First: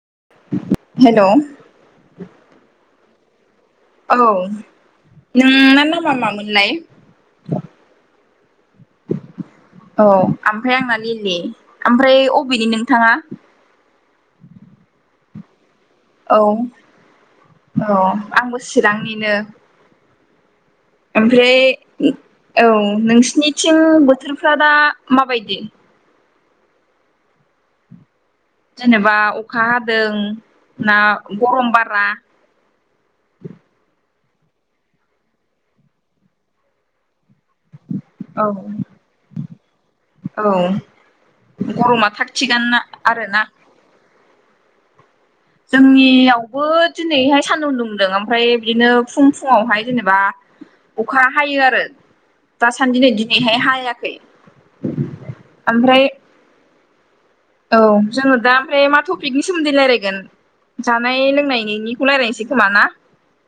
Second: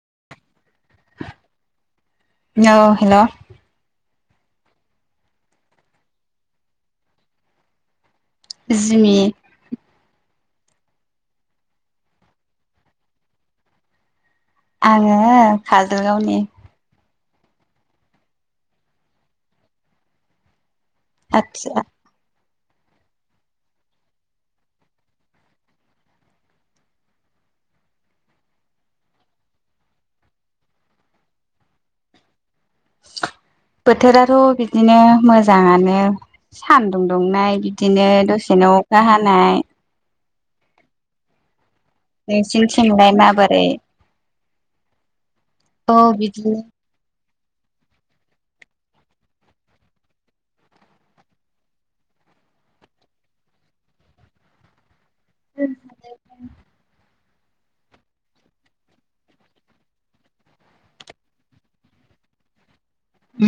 [inaudible] औ हेल'। औ नोंना नामा मामोनलाय? जिमि । औ ओमफ्राय आंना लिलि ओमफ्राय अबेनि नोंथाङा। आङो औ काजलगावनि। औ आंबो चिरांनिनो। ओमफ्राय आदसा उ। औ नोंसनिथिं बोथोरफ्रा दा माबायदि? जेनेबा अखा हादों ना गरम बारा। बोथोराथ' बिदिनो मोजाङानो सानदुं दुंनाय। बिदिनो औ दसेनो अखा हानाय। औ गरमा थाग थिगानोना नोंसिनिथिंलाय आरोना? माबोरै औ बिदिनो जोंनियावबो दिनैहाय। सानदुं दुंदों ओमफ्राय बिदिनो फुं फुुं वावहाय जेनेबा अखा हायो आरो। दासान्दि नै दिनैहाय हायाखै ओमफ्राय औ जोङो दा ओमफ्राय मा टपिकनि सोमोन्दै रायलायगोन। जानाय लोंनायनिखौ राय्लायसै खोमा ना? उ।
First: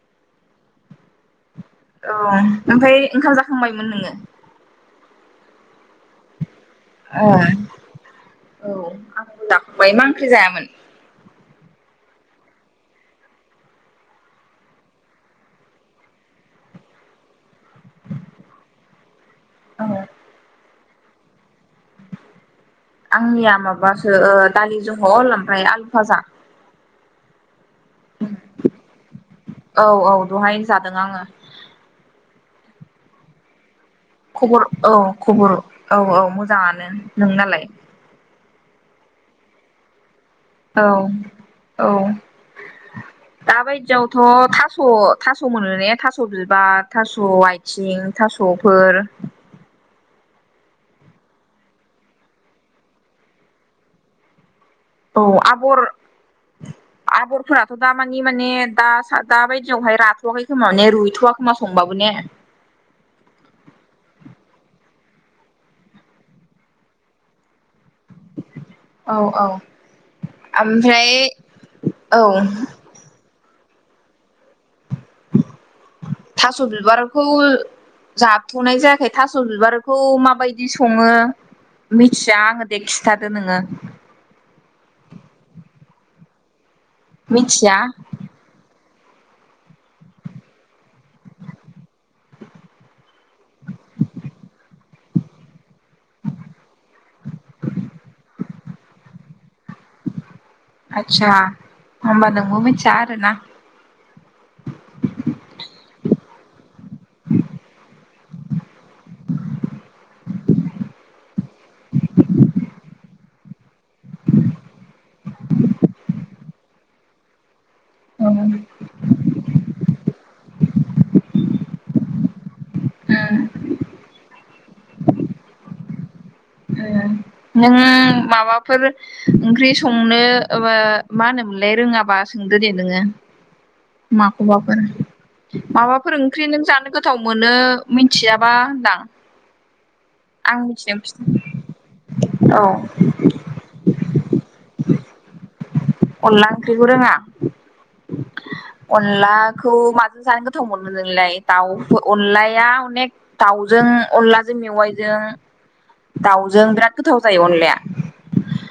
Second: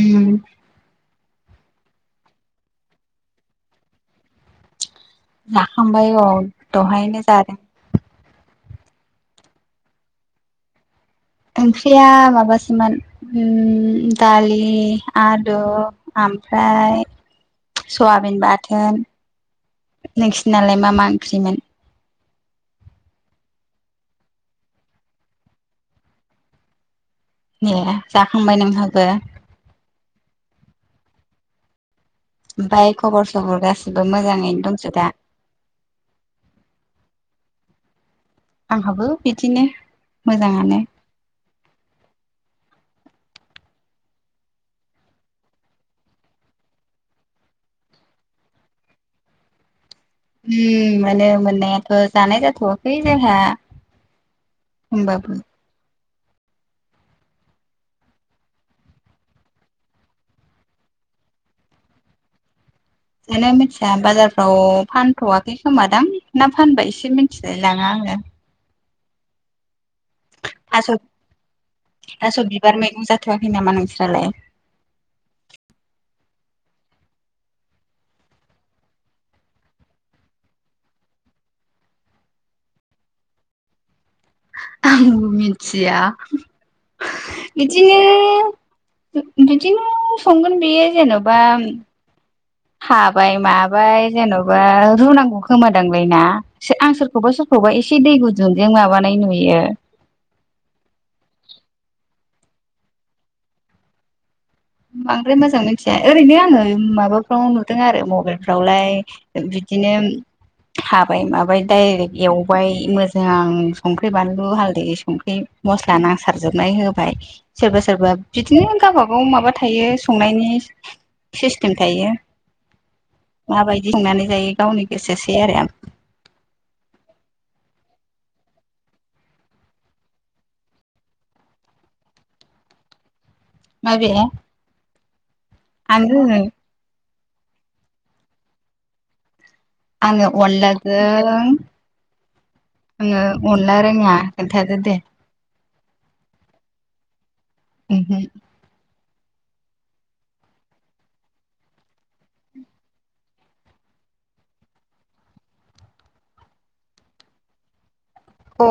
औ ओमफ्राय ओंखाम जाखांबायमोन नोङो? जाखांबाय औ दहायनो ओ जादों। औ आं जाखांबाय मा ओंख्रि जायामोन? ओंख्रिया माबासोमोन उम दालि आदु आ। ओमफ्राय सवाबिन बाथोन। औ नोंसिनालाय मा मा ओंख्रिमोन? [inaudible] आंनिया माबासो ओ दालि जहल ओमफ्राय आलुफाजा। ए जाखांबाय नोंहाबो? बेहायनो जादों आङो। बाय खबर सबर गासै खबर औ खबर औ औ मोजाङानो नोंनालाय आंहाबो बिदिनो। मोजाङानो औ औ। दाबायदियावथ' थास' थास' मोनो ने थास' बिबार थास' आयथिं। थास'फोर उ मोनो मोननायाथ' जानाय जाथ'वाखै जोंहा। औ होमबाबो आगर आगरफोराथ' दामानि माने दा दाबायदियावहाय राथ'वाखै खोमा माने रुइथ'व खोमा संबाबो ने। जानो मिथिया बाजारफ्राव फानथ'वाखै खोमादां ना फानबायसो मिथिलाय लाङा आङो औ औ थास' ओमफ्राय औ। खोयाखोय नामा नोंस्रालाय। थास' बिबारखौ। जाबथ'नाय जायाखै थास' बिबारखौ माबायदि सङो। मिथिया आङो दे खिथादो नोङो। आंबो मिथिया मिथिया बिदिनो। बिदिनो संगोन बेयो जेन'बा। हाबाय माबाय जेन'बा रुनांगौ खोमान। दांलायना आं सोरखौबा सोरखौबा एसे दै गुदुंजों माबानाय नुयो। आतसा ओमबा नोंबो मिथिया आरो ना। बांद्राय मोजां मिथिया ओरैनो आङो माबाफ्राव नुदों आरो मबाइलफ्रावलाय बिदि। बिदिनो हाबाय माबाय डाइरेक एवबाय मो जों आं संख्रि बानलु हालदै संख्रि मस्ला नांसारजोबनाय होबाय। सोरबा सोरबा उम बिदिनो गावबा गाव माबा। थायो संनायनि सिस्टेम थायो। उम माबायदि संनानै जायो गावनि गोसोसै आरो। नों माबाफोर ओंख्रि संनो मा होनोमोनलाय रोङाबा सोंदो दे नोङो माबे माखौबाफोर माबाफोर आङो ओंख्रि नों जानो गो गोथाव मोनो मिथियाबा होनदां। आं अनलाजों। औ आङो अनला रोङा खोन्थादो दे? अनला ओंख्रिखौ रोङा। अनलाखौ माजों जानो गोथाव मोनो नोंलाय दाउ अनलाया अनेक दाउजों अनलाजों मेवाइजों दाउजों बिराद गोथाव जायो अनलाया। औ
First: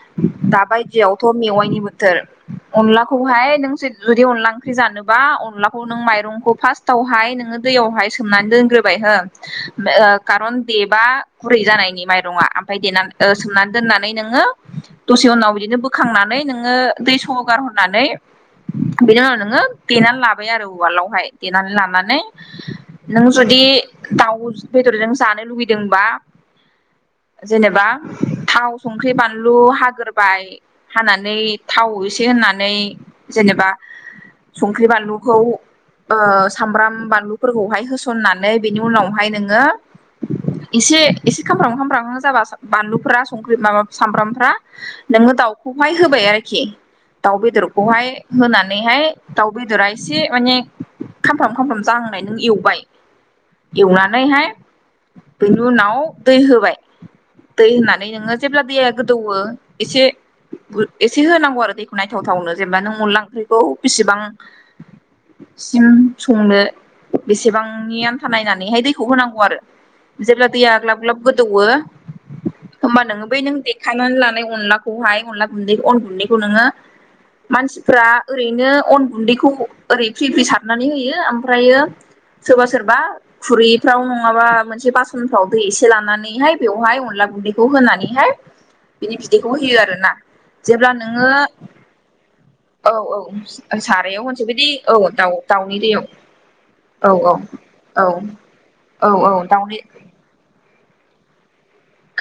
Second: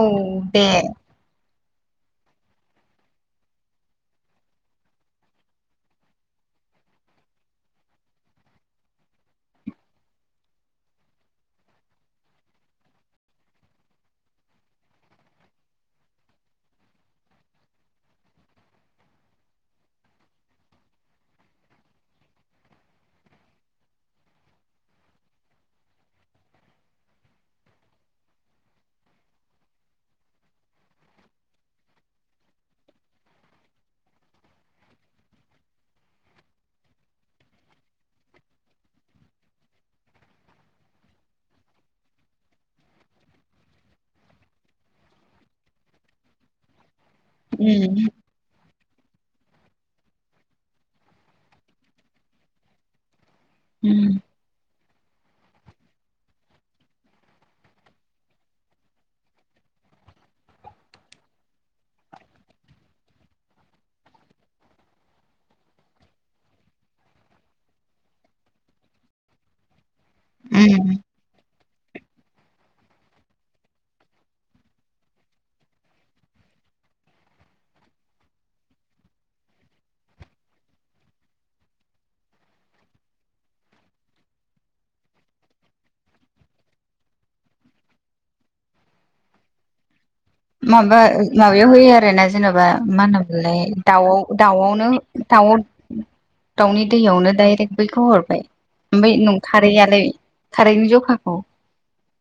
दे दाबायदियावथ' मेवाइ बोथोर अलाखौहाय नों जुदि अनला ओं ओंख्रि जानोबा अनलाखौ नों माइरंखौ फार्स्टावहाय नोङो दैयावहाय सोमनानै दोनग्रोबाय हो खारन देबा गुरै जानायनि माइरङा ओमफफ्राय देनानै सोमनानै दोननानै नोङो दसे उनाव बिदिनो बोखांनानै नोङो दै सहोगार होनानै बिनि उनाव नोङो देनानै लाबाय आरो उवालावहाय देनानै लानानै नों जुदि दाउ बेदरजों जानो लुगैदोंबा जेनेबा थाव संख्रि बानलु हाग्रोबाय हानानै थाव एसे होन नानै जेनेबा संख्रि बानलुखौ ओ सामब्राम बानलुफोरखौहाय होसननानै बेनि उनावहाय नोङो एसे एसे खामब्राम खामब्राम जाबा बानलुफोरा संख्रि माबा सामब्रामफोरा नोङो दाउ खौहाय होबाय आरोखि दाउ उम बेदरखौहाय होनानैहाय दाउ बेदरा एसे माने खामफ्राम खामफ्राम जांनाय नों एवबाय उम एवनानैहाय बेनि उनाव दै होबाय दै होननानै नोङो जेब्ला दैया गोदौओ एसे एसे होनांगौ आरो दैखौ नायथावथावनो जेनेबा नों अनला ओंख्रिखौ बेसिबां सिम संनो बेसेबांनि आन्था नायनानैहाय दैखौ होनांगौ आरो जेब्ला दैया उम ग्लाब ग्लाब गोदौवो [inaudible] होमबा नोङो बै नों देखांनानै लानाय अनलाखौहाय अनला गुन्दै अन गुन्दैखौ नोङो मानसिफ्रा ओरैनो बिनो अन गुन्दैखौ ओरै फ्रि फ्रि सारनानै होयो ओमफ्रायो सोरबा सोरबा खुरैफ्राव नङाबा मोनसे बासनफ्राव दै एसे लानानैहाय बेवहाय अनला गुन्दैखौ होनानैहाय बिनि बिदैखौ होयो आर ना। माबा -माबायाव होयो आरो ना जेन'बा औ मा औ होनना बुं फ्राय दाउ सारायाव होनसै बिदि दाउआवनो औ दाउ दाउनि दैयाव दाउनि औ दैयावनो औ दडाइरेक्ट बैखौ औ हरबाय औ ओमफफ्राय औ दाउनि नंखारैयालाय थारैनो जखाखौ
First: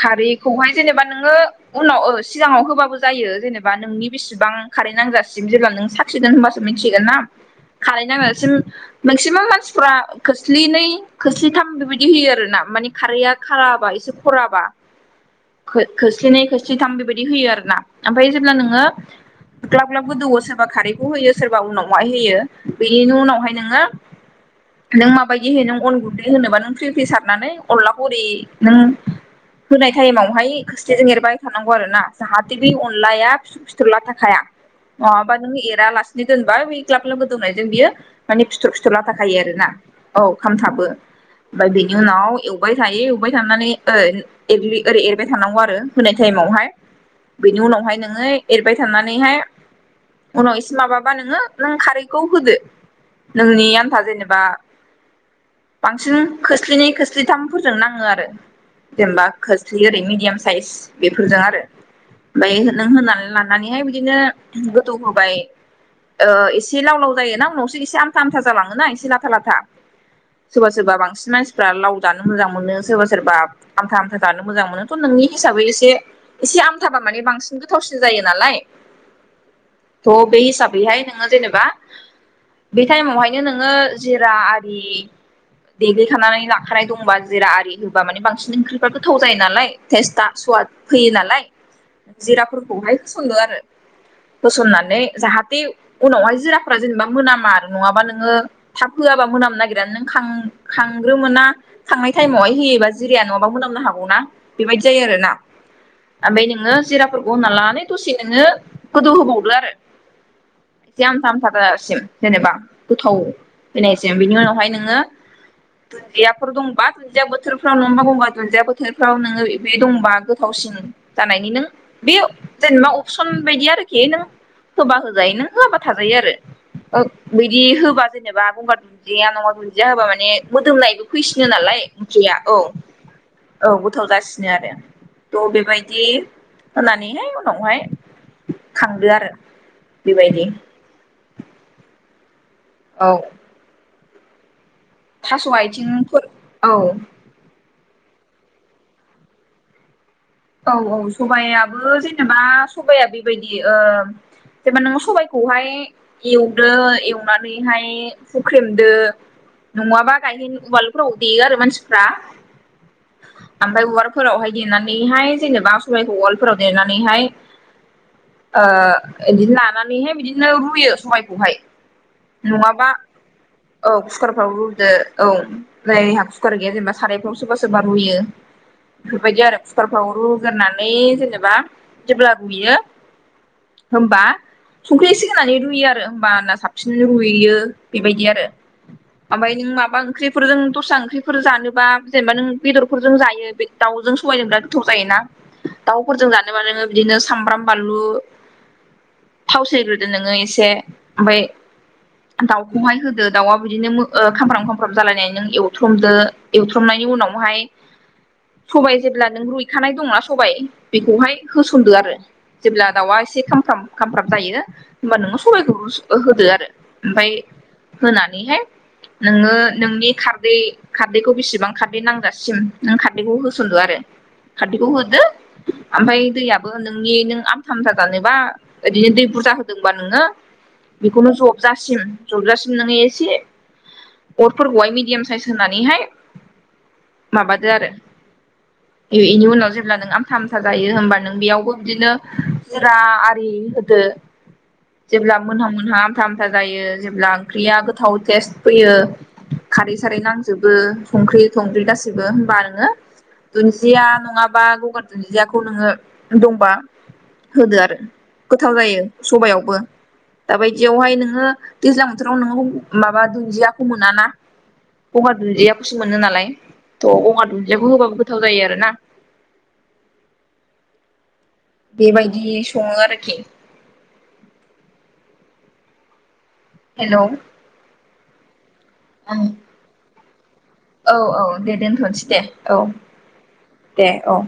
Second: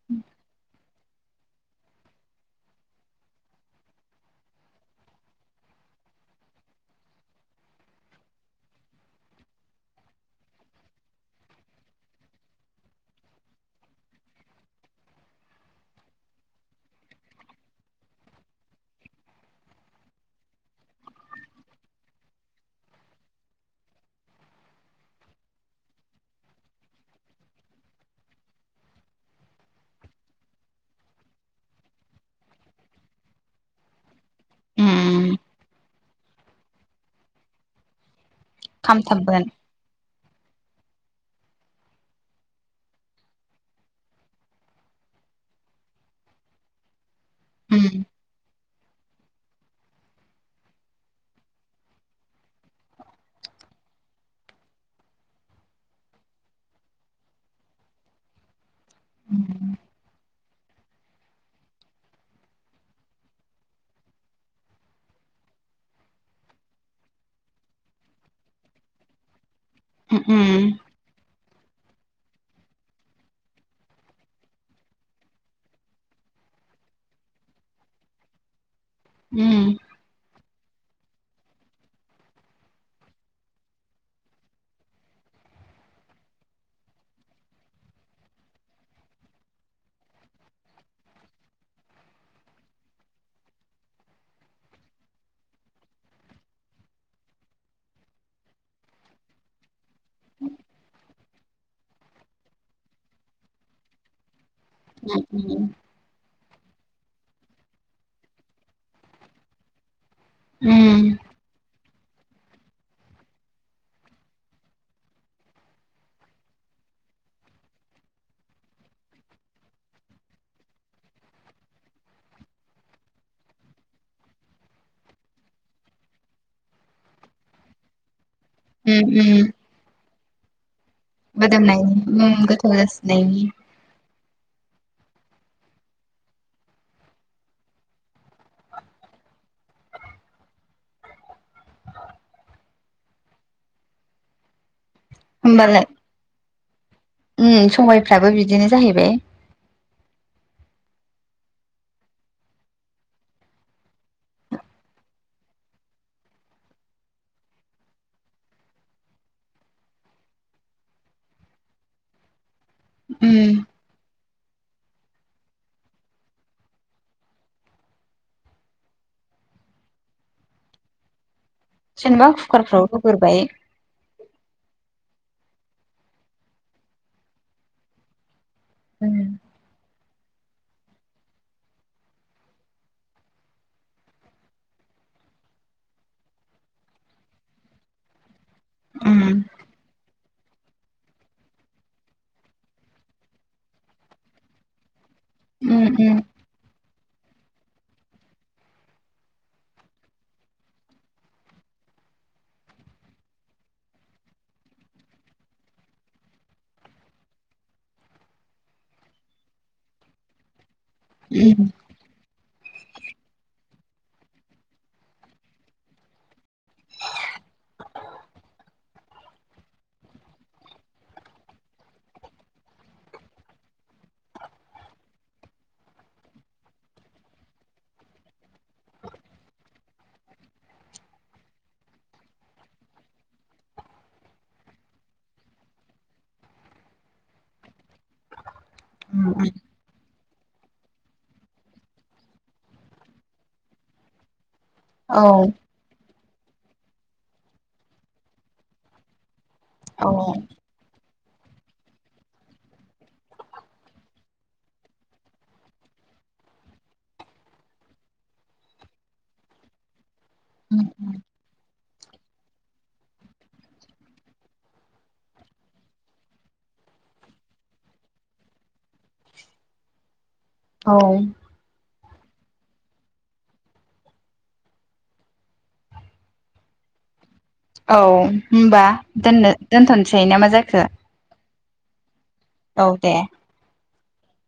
खारैखौहाय जेनेबा नोङो- उनाव ओ सिगाङाव होबाबो जायो जेनेबा नोंनि बेसेबां कारै नांजासिम जेब्ला नों साखिदों होनबा मिथिगोन ना। खारै नांजासिम मेक्सिमाम मानसिफ्रा खोस्लिनै खोस्लिथाम बेबायदि होयो आरोना। माने खारैया खाराबा एसे खराबा खो खोस्लिनै खोस्लिथाम बेबायदि होयो आरो ना ओमफ्राय जेब्ला नोङो ग्लाब- ग्लाब गोदौओ सोरबा खारैखौ होयो सोरबा उनावहाय होयो बेनि उनावहाय नोङो नों माबायदि होयो नों अन गुन्दै होनोबा नों फ्रि -फ्रि सारनानै अनला हरि नों होनाय टाइमावहाय खोस्लिजों एरबाय थानांगौ आरो ना जाहाथे बे अनलाया फिसु- फिथर लाथा हाया नङाबा उम नों एरालासिनो दोनबाया बेइ ग्लाब गलाब गोदौनायजों बियो माने फिथर -फिथर लाथा खायो खामथाबगोन आरो ना। औ खामथाबो ओमफ्राय बेनि उनाव एवबाय थायो एवबाय थानानै ओ एग्लि ओरै एरबाय थानांगौ आरो होनाय टाइमावहाय बेनि उनावहाय उम नोङो एरबाय थानानैहाय उनाव इसे माबाबा नोङो नों खारैखौ होदो। नोंनि आन्था जेनेबा बांसिन खोस्लिनि- खोस्लिथामफोरजों नाङो आरो जेनेबा खोस्लि ओरै मिडियाम साइस बेफोरजों आरो। ओमफफ्राय नों होनानै लानानैहाय बिदिनो गोदौ होबाय। ओ एसे लाव- लाव जायो ना उनावसो एसे आमथा आमथा जालाङोना इसे लाथा -लाथा। उम सोरबा -सोरबा बांसिन मानसिफ्रा लाव दानो मोजां मोनो सोरबा -सोरबा आमथा जानो मोजां मोनोथ' नोंनि हिसाबै एसे एसे आमथाबा माने बांसिन गोथावसिन जायो नालाय उम थ' बे हिसाबैहाय नोङो जेनेबा बे टाइमावहायनो नोङो जिरा आरि देग्लिखानानै लाखानाय दंबा जेरा आरि होबा माने बांसिन ओंख्रि बे गोथाव जायो नालाय टेस्टा सुवाद फैयो नालाय। जिराफोरखौहाय होसनदो आरो। होसननानै जाहाथे उनावहाय जिराफ्रा जेनेबा मोनामा आरो नङाबा नोङो थाब होआबा मोनामनो नागिरा नों खां-खांग्रो मोना खांनाय थाइमावहाय होयोबा जिरिया नङाबा मोनाम होनो हबावो ना बेबायदि जायो आरो ना। उम ओमफाय नोङो जिराफोरखौ होना लानानै दसे नोङो गोदौ होबावदो आरो। एथि उम आमथा- आमथा जाजासिम। जेनेबा गोथाव फैनायसै बिनि उनावहाय नोङो दुन्दियाफोर दंबा दुदिया बोथोरफ्राव नङाबा गंगा दुन्दिया बोथोरफ्राव नोङो बे दंबा गोथावसिन जानायनि नों बे जेनेबा अपसन बायदि आरखि नों होबा होजायो नों होआाबा थाजायो आरो बिदि होबा जेनेबा हनगार दुन्दिया उम नङा दुन्दिया होबा माने मोदोमनायबो फैसिनो नालाय मोदोमनायनि ओंख्रिया उम औ। गोथाव जासिनायनि औ गोथाव जासिनो आरों। थ' बेबायदि होनानैहाय उनावहाय खांदो आरो बेबायदि। औ थास' होमबालाय आथिंफोर औ उम सबायफ्राबो बिदिनो जाहैबाय। औ -औ सबायाइाबो जेनेबा सबाया बेबायदि जेनेबा नोङो सबायाइखौहाय एवदो एवनानैहाय हुख्रेमदो नङाबा गायहै उवालफोराव देयो आरो मानसिफ्रा। उम ओमफ्राय उालफोरावहाय देनानैहाय जेनेबा सबायाइखौ उालफोराव देनानैहाय ओ बिदिनो लानानैहाय बिदिनो रुयो सबबायखौहाय। जेनेबा कुकारफ्राव नङाबा रुग्रोबाय औ कुकारफ्रावबो औ जायहा कुकार गैया जेनेबा सारायफ्राव सोरबा -सोरबा रुयो उम बेफोरबायदि आरो। रुग्रनानै जेनेबा जेब्ला रुयो होनबा संख्रि सिगांनानै रुइयो आरो होमबा साबसिन रुइयो बेबायदि आरो। ओम बा ओंख्रिफोरजों दस्रा ओंख्रिफोर जानोबा जेनेबा नों बेदर फोरजों जायो बे दाउजों संबा सबायजों बिराद गोथाव जायोना उम दाउफोरजों जानोबा नोङो बिदिनो सामब्राम बानलु थाव सेरग्रोदो नोङो एसे ओमफाय दाउखौहाय होदो दाउआ बिदिनो खामफ्राम -खामफ्राम जालायनानै नों एवथ्रमदो एवथ्रमनायनि उनावहाय सबाय जेब्ला नों रुइखानाय दंना सबाय बेखौहाय होसनदो आरो। जेब्ला दाउआ एसे खामफ्राम- खामफ्राम जायो होमबा नोङो सबायखौ होदो आरो ओमफ्राय होनानैहाय नोङो नोंनि खारदै -खारदैखौ बेसेबां खारदै नांगजासिम नों खारदैखौ होसनदो आरो। खारदैखौ होदो ओमफ्राय दैयाबो नोंनि नों आमथा आामथा जानोबा ओदिनो दै बुरजा होदोंबा नोङो बेखौनो जबजासिम जबजासिम नोङो एसे अरफोरखौहाय मिडियाम साइस होनानैहाय माबादो आरो। उम बेनि उम उनाव जेब्ला नों आमथा आमथा जायो होमबा नों बेयावबो बिदिनो जा आरि होदो औ जेब्ला मोनहा मोनहा आथा जायो जेब्ला ओंख्रिया गोथाव टेस्ट फैयो खारै सारै औ नांजोबो संख्रि थंख्रि गासैबो हबा नोङो दुन्दिया नङाबा गंगार दुन्दियाखौ नोङो दंबा होदो आरो गोथाव जायो सबयावबो दाबायदियावहाय नोङो दैज्लां बोथोराव नोङो माबा दुन्दियाखौ मोन ना गंगार दुन्दियाखौसो मोनो नालाय थ' गंगार दुन्दियाखौ होबाबो गो गोथाव जायो आरोना। औ बेबायदि सङो आरोखि हेल' औ होनबा दोननो दोनथ'नोसै नामा जां औ औ दे दोनथ'नोसै दे औ दे औ।